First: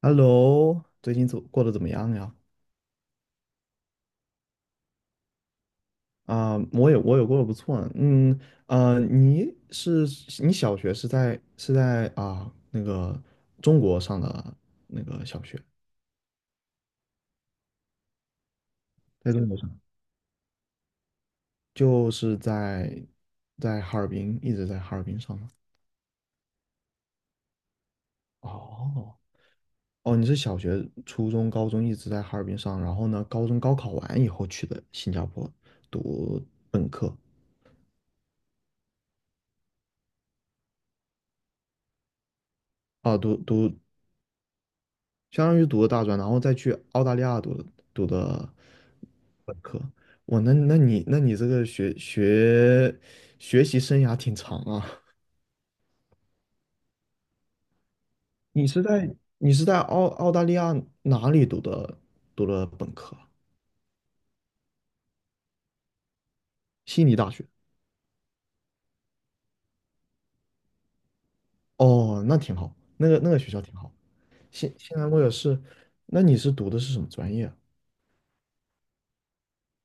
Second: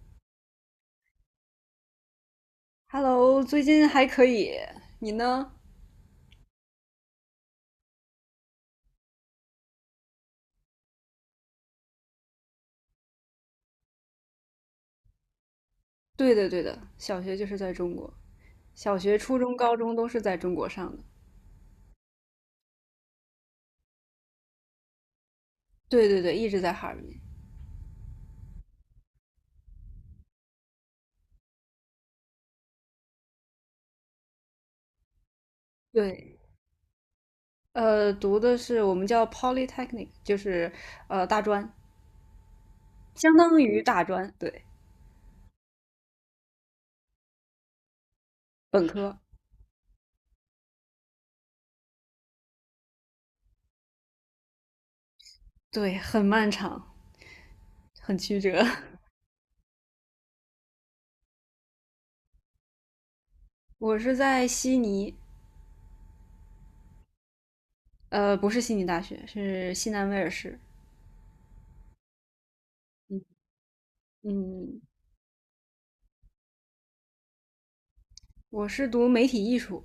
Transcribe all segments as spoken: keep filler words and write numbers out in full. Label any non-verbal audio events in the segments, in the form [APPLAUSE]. Hello,最近怎过得怎么样呀？Hello，最近还可以，你呢？啊、我也我也过得不错呢嗯，呃，你是你小学是在是在啊、那个中国上的那个小学，对的，对的，小学就是在中国，小学、在初中国中、上高中都是在中国上的。就是在在哈尔滨一直在哈尔滨上的。对对对，一直在哈尔滨。哦，哦，你是小学、初中、高中一直在哈尔滨上，然后呢，高中高考完以后去的新加坡对，读本科呃，读的是我们叫 polytechnic,就是呃大专，啊，相读当读于大专，对，相当于读的大专，然后再去澳大利亚读的读的本科。本科。哇，那那你那你这个学学学习生涯挺长啊。对，很漫长，很曲折。你是在你是在澳澳大利亚哪里读的读的本科啊， [LAUGHS] 我是在悉尼，悉尼大学。呃，不是悉尼大学，是西南威尔士。哦，那挺好，那个那个学校挺好。现嗯，现在我也是，那你是读的是什么专业啊？我是读媒体艺术。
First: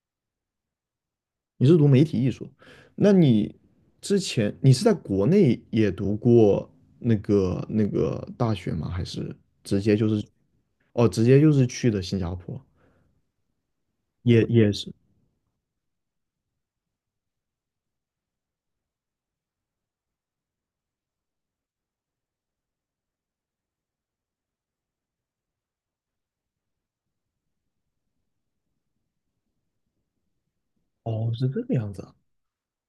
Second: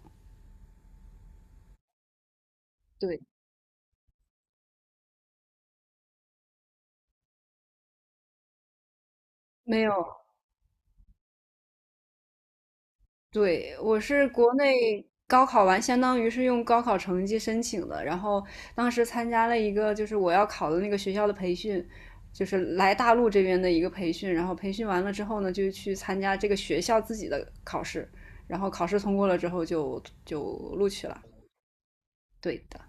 你是读媒体艺术，那对，你之前你是在国内也读过那个那个大学吗？还是没直有，接就是，哦，直接就是去的新加坡？对，我是也国也是，内高考完，相当于是用高考成绩申请的，然后当时参加了一个就是我要考的那个学校的培训，就是来大陆这边的一个培训，然后培训完了之后呢，就去参加这个学校自己的考试，然后考试通过了之后就就录取了。哦，是这个样子啊。对的，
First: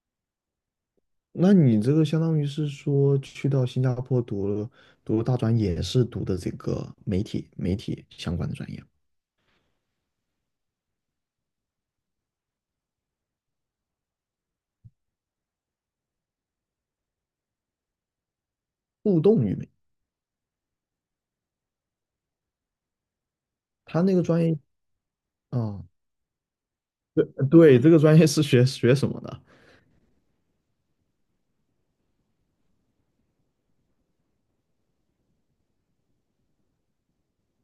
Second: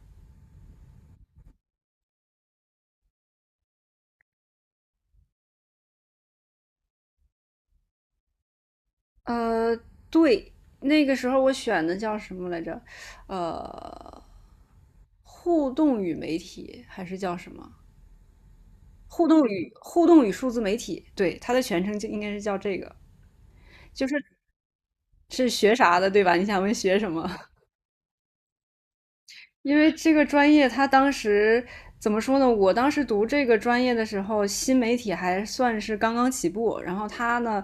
那你这个相当于是说去到新加坡读了读了大专，也是读的这个媒体媒体相关的专业，呃，对，那个时候我选的叫什么来着？呃，互动与媒体还是叫什么？互互动动与媒。与互动与数字媒体，对，它的全称就应该是叫这个，他就那个是专业是学啊，啥的，对吧？你想问学什对么？[LAUGHS] 对，这个专业是学学什么的因为这个专业，它当时怎么说呢？我当时读这个专业的时候，新媒体还算是刚刚起步，然后它呢，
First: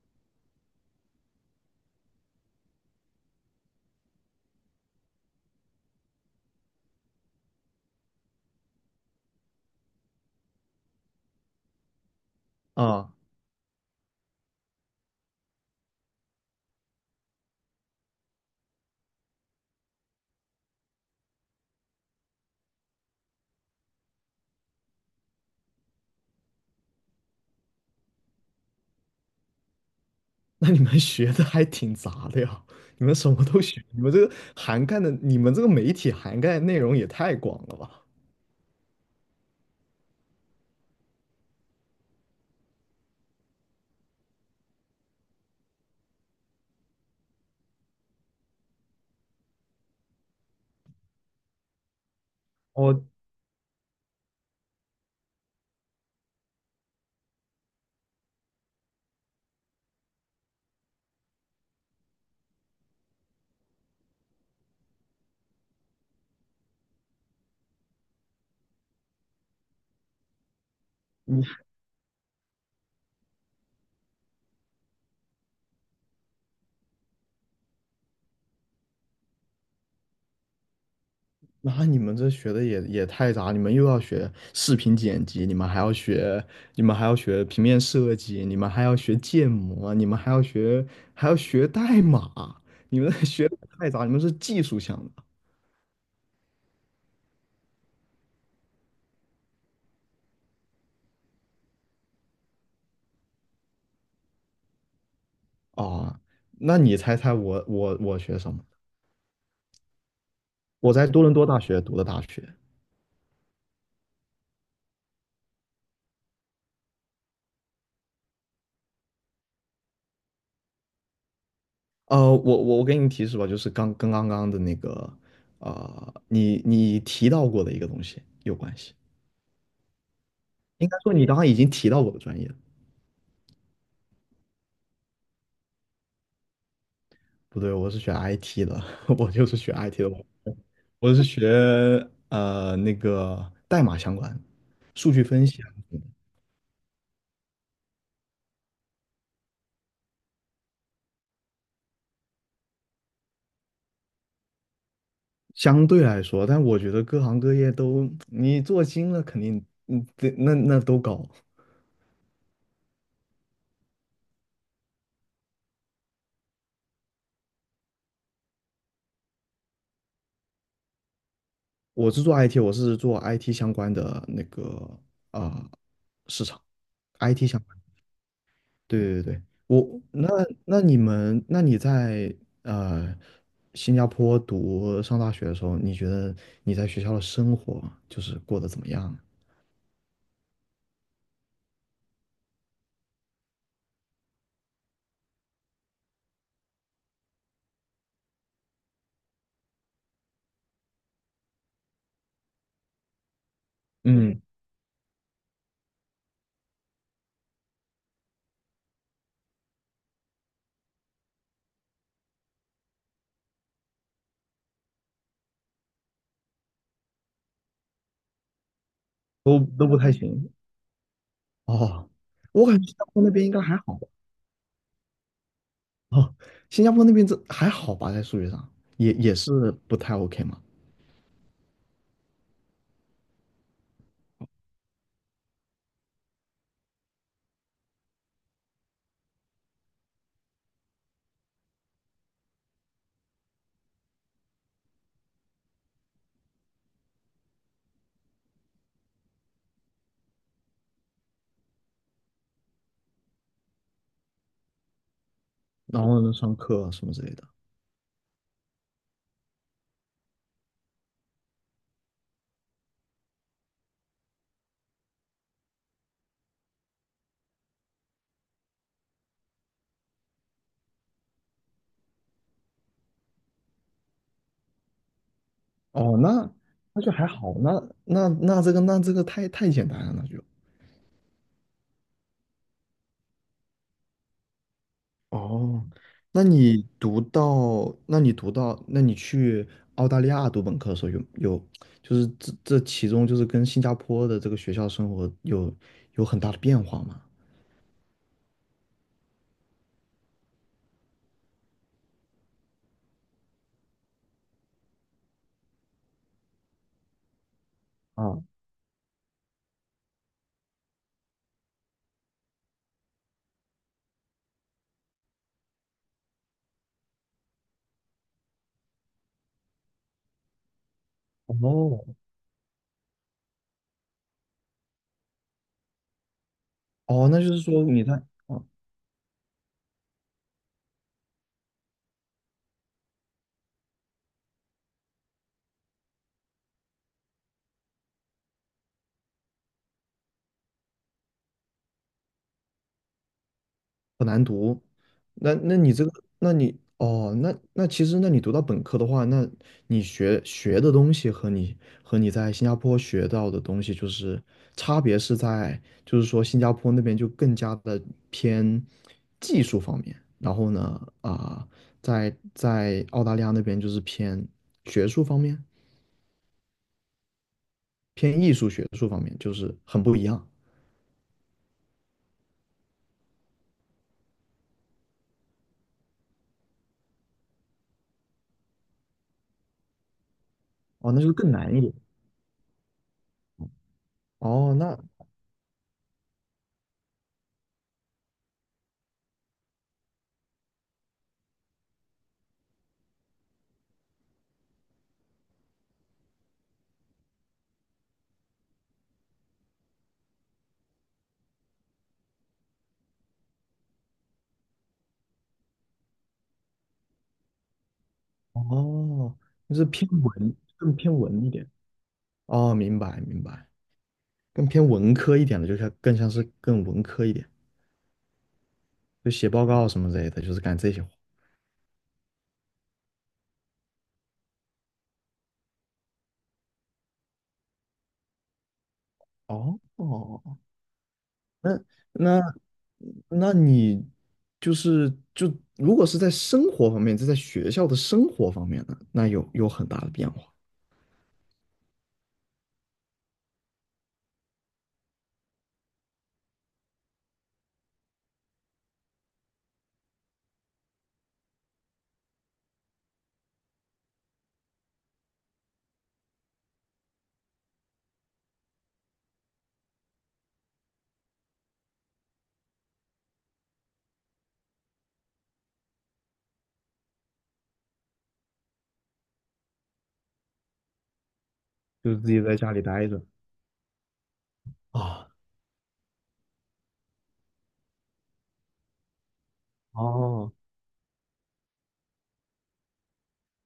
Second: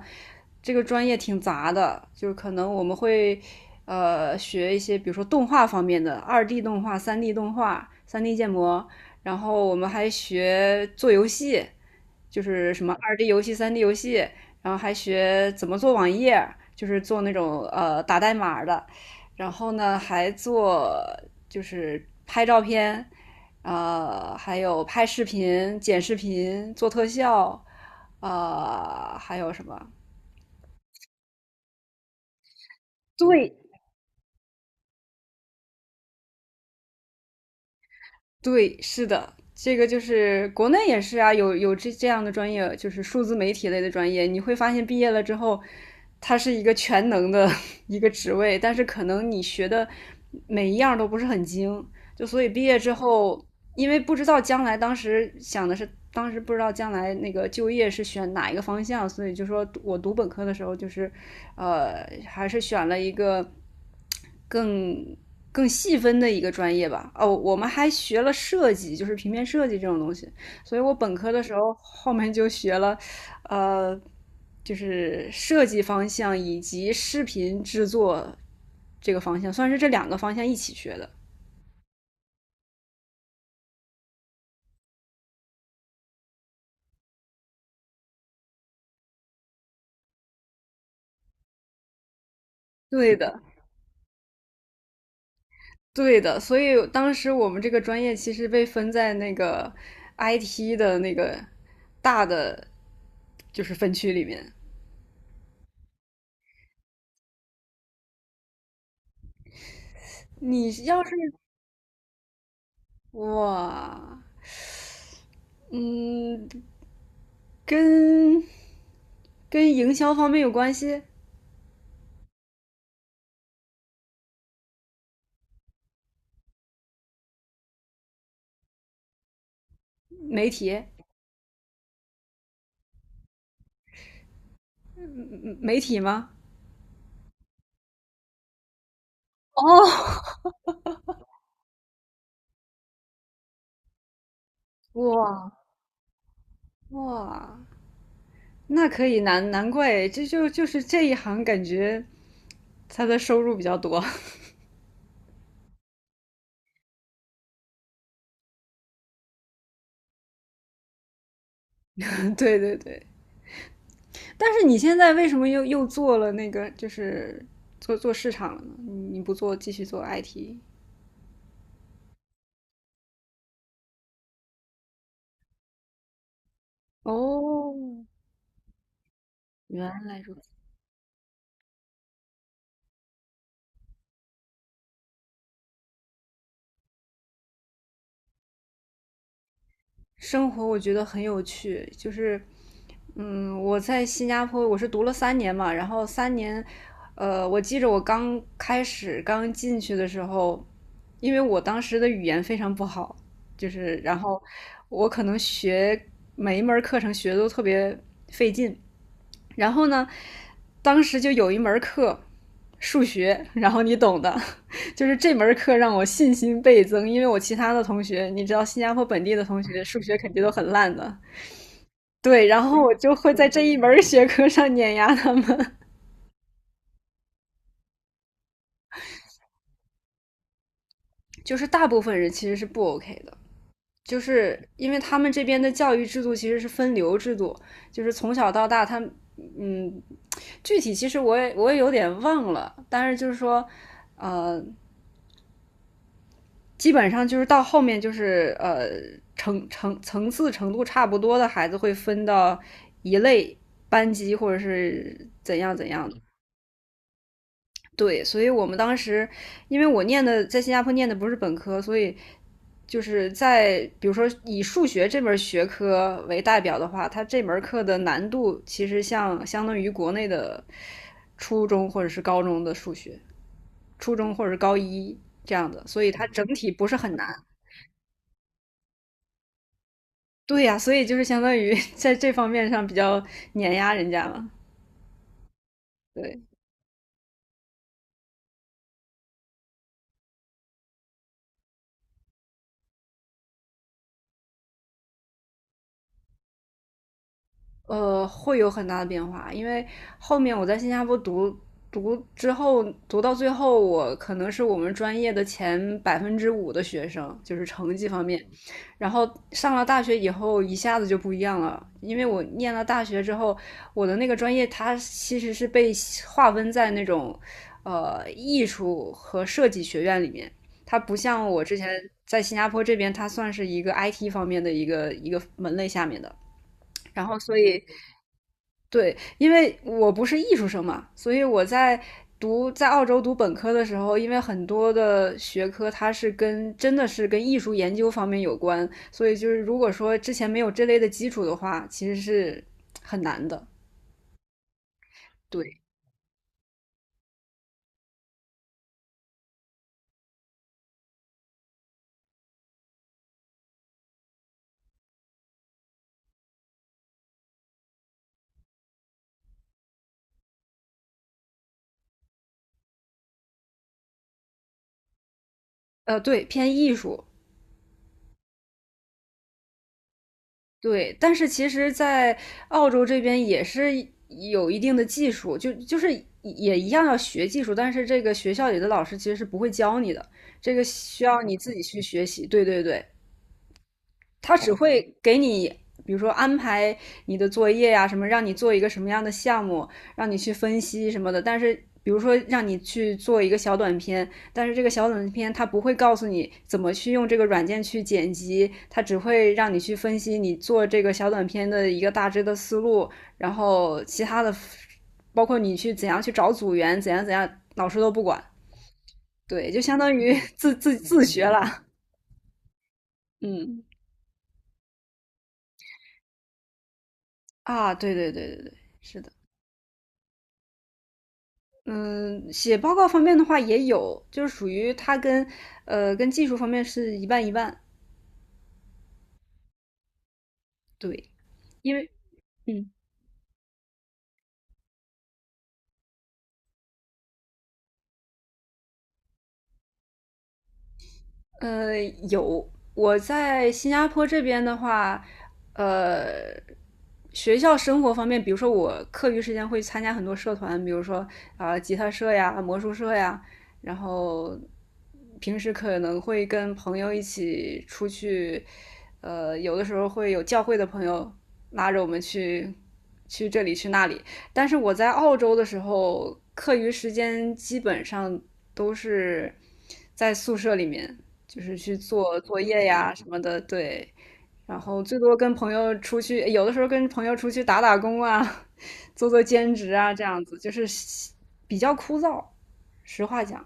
这个专业挺杂的，就是可能我们会呃学一些，比如说动画方面的，二 D 动画、三 D 动画、三 D 建模，然后我们还学做游戏。就是什么啊？二 D 游戏、三 D 游戏，然后还学怎么做网页，就是做那种呃打代码的，然后呢还做就是拍照片，呃，还有拍视频、剪视频、做特效，呃，还有什么？那你们学的还挺杂的呀，你们什么对，都学，你们这个涵盖的，你们这个媒体涵盖的内容也太广了吧？对，是的，这个就是国内也是啊，有有这这样的专业，就是数字媒体类的专业，你会发现毕业了之后，它是一个全能的一个职位，但是可能你学的每一样都不是很精，就所以毕业之哦，后，因为不知道将来，当时想的是，当时不知道将来那个就业是选哪一个方向，所以就说我读本科的时候就是，呃，还是选了一个更更细分的一个专业吧。哦，我们还学了设计，就是平面设计这种东西。所以我本科的时候后面就学了，呃，就是设计方向以及视频制作这个方向，算是这两个方向一起学的。那你们这学的也也太杂，你们又要学视频剪辑，你们还要学，你们还要学平面设计，你们还要学建模，你们还要学还要学代码，你们 对 [LAUGHS] 的，学的太杂，你们是技术项的对的。所以当时我们这个专业其实被分在那个 I T 的那个大的就是分区里面。啊？那你猜猜我我我学什么？你我要在是多伦多大学读的大学。哇，嗯，跟跟营销方面有关系？呃，我我我给你提示吧，就是刚跟刚刚的那个，呃，你你提到过的一个东西有关系。媒体，应该说你刚刚已经提到过的专业了，嗯媒体吗？不对，我是学 I T 的，[LAUGHS] 我就是哦，学 I T 的，我我是学呃那个代码相关，数据分哇，析啊什么的。哇，那可以难难怪，这就就是这一行感觉他的收入比较多。相对来说，但我觉得各行各业都你做精了，肯定嗯，对那那都高。[LAUGHS] 对对对，但是你现在为什么又又做了那个，就是做做市场了呢？你你不做继续做 I T?我是做 I T,我是做 I T 相关的那个啊、呃市场，I T 相。哦，对对对，原我来那如那你们那你在呃新加坡读上大学的时候，你觉得你在学校的生活就是过得怎么样？生活我觉得很有趣，就是，嗯，我在新加坡我是读了三年嘛，然后三年，呃，我记着我刚开始刚进去的时候，因为我当时的语言非常不好，就是然嗯，后我可能学每一门儿课程学的都特别费劲，然后呢，当时就有一门课，数学，然后你懂的，[LAUGHS] 就是这门课让我信心倍增，因为我其他的同学，你知道新加坡本地的都同学都不数太学肯定都行。很烂的，哦，对，然我感后觉我新加就坡那会边在应该这一还好门吧？学科上碾压他们，哦，新加坡那边这还好吧，在数学上也也是不太 OK 嘛。[LAUGHS] 就是大部分人其实是不 OK 的。就是因为他们这边的教育制度其实是分流制度，就是从小到大他，嗯，具体其实我也我也有点忘了，但是就是说，基本上就是到后面就是呃层层层次程度差不多的孩子会分到一类班级或者是怎样怎然样的。后呢，上课什么之类的。对，所以我们当时因为我念的在新加坡念的不是本科，所以就是在比如说以数学这门学科为代表的话，它这门课的难度其实像相当于国内的初中或者是高中的数学，初中或者是高一这样的，所以哦，它整那体不是那就很还难。好，那那那这个那这个太太简单了，那就。对呀、所以就是相当于 [LAUGHS] 在这方面上比较碾压人家嘛。哦，对，那你读到，那你读到，那你去澳大利亚读本科的时候有有，就是这这其中就是跟新加坡的这个学校生活有有很大的变化吗？呃，会有很大的变化，因为后面我在新加坡读读之后，读到最后，我可能是我们专业的前百分之五的学生，就是成绩方面。啊，然后上了大学以后，一下子就不一样了，因为我念了大学之后，我的那个专业它其实是被划分在那种呃艺术和设计学院里面，它不像我之前哦，在新加坡这边，它算是一个 I T 方面的一个一个门类下面的。然哦，后那就所是以说你在，哦，对，因为我不是艺术生嘛，所以我在读在澳洲读本科的时候，因为很多的学科它是跟真的是跟艺术研究方面有关，所以就是如果说之前没有这类的基础的话，其实是很难的。很难读。那那对，你这个，那你哦，那那其实，那你读到本科的话，那你学学的东西和你和你在新加坡学到的东西，就是差别是在，就是说新加坡那边就更加的偏技术方面，然后呢，啊、在在澳大利亚那边就是偏学术方面，呃，对，偏艺术。偏艺术学术方面，就是很不一样。对，但是其实，在澳洲这边也是有一定的技术，就就是也一样要学技术，但是这个学校里的老师其实是不会教你的，这个哦，那需就要更你自难一己点。去学习。对对对，他只哦，那会给你，比如说安排你的作业呀、啊什么，让你做一个什么样的项目，让你去分析什么的。但是，比如说让你去做一个小短片，但是这个小短片它不会告诉你怎么去用这个软件去剪辑，它只会让你去分析你做这个小短片的一个大致的思路，然后其他的，包括你去怎样去找组员，怎样怎样，老师都不管。哦，对，就就是相偏当于 [LAUGHS] 文，自更自偏自学文一点。了。哦，明白明白，嗯更偏文科一点的，就像更像是更文科一点，啊，对对对对对，是的。就写报告什么之类的，就是干这些活。嗯，写报告方面的话也有，就是属于它跟呃跟技术方面是一半一半。哦哦，对，那因为那嗯那你就是就如果是在生活方面，就在学校的生活方面呢，那有有很大的变化，呃有我在新加坡这边的话，呃学校生活方面，比如说我课余时间会参加很多社团，比如说啊、呃吉他社呀、魔术社呀，然后平时可能会跟朋友一起出去，呃，有的时候会有教会的朋友拉着我们去去这里去那里。但是我在澳洲的时候，课余时间基本上都是在宿舍里面，就是去就是自做己在作家里业待呀着什么的，对。然后最啊。多跟朋友出去，有的时候跟朋友出去打打工啊，[LAUGHS] 做做兼职啊，这样哦，子就是比较枯燥。实话讲，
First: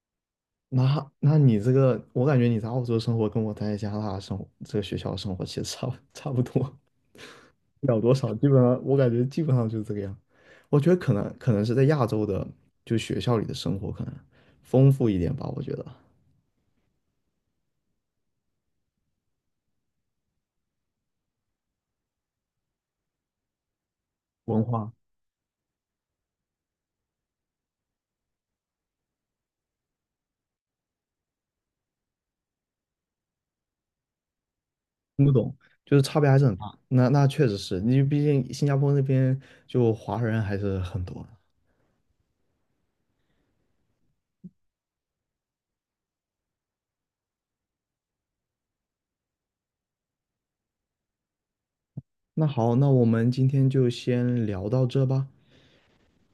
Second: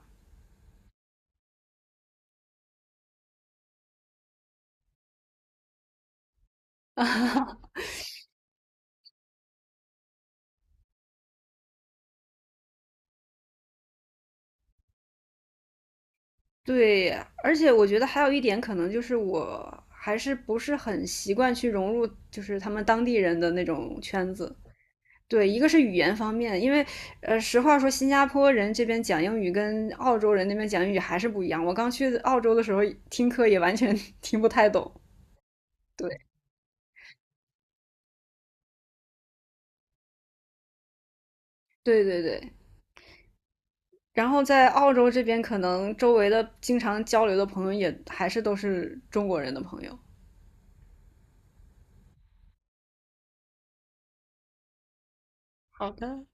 那那你这个，我感觉你在澳洲生活跟我在加拿大生活，这个学校生活其实差不差不多。秒多少，基本上我感觉基本上就是这个样。我觉得可能可能是在亚洲的，就学校里的生活可能丰富一点吧，我觉得对，而且我觉得还有一点可能就是我还是不是很习惯去融入，就是他们当地人的那种圈子。文化对，一个是语言方面，因为呃，实话说，新加坡人这边讲英语跟澳洲人那边讲英语还是不一样。我刚去澳洲的时候听课也完全 [LAUGHS] 听不太懂。听不懂，就是差对，别还是很大。那那确实是，你毕竟新加坡那边就华人还是很多的，对对对，然后在澳洲这边，可能周围的经常交流的朋友也还是都是中国人的朋友。那好，那我们今天就先聊到这吧。好的。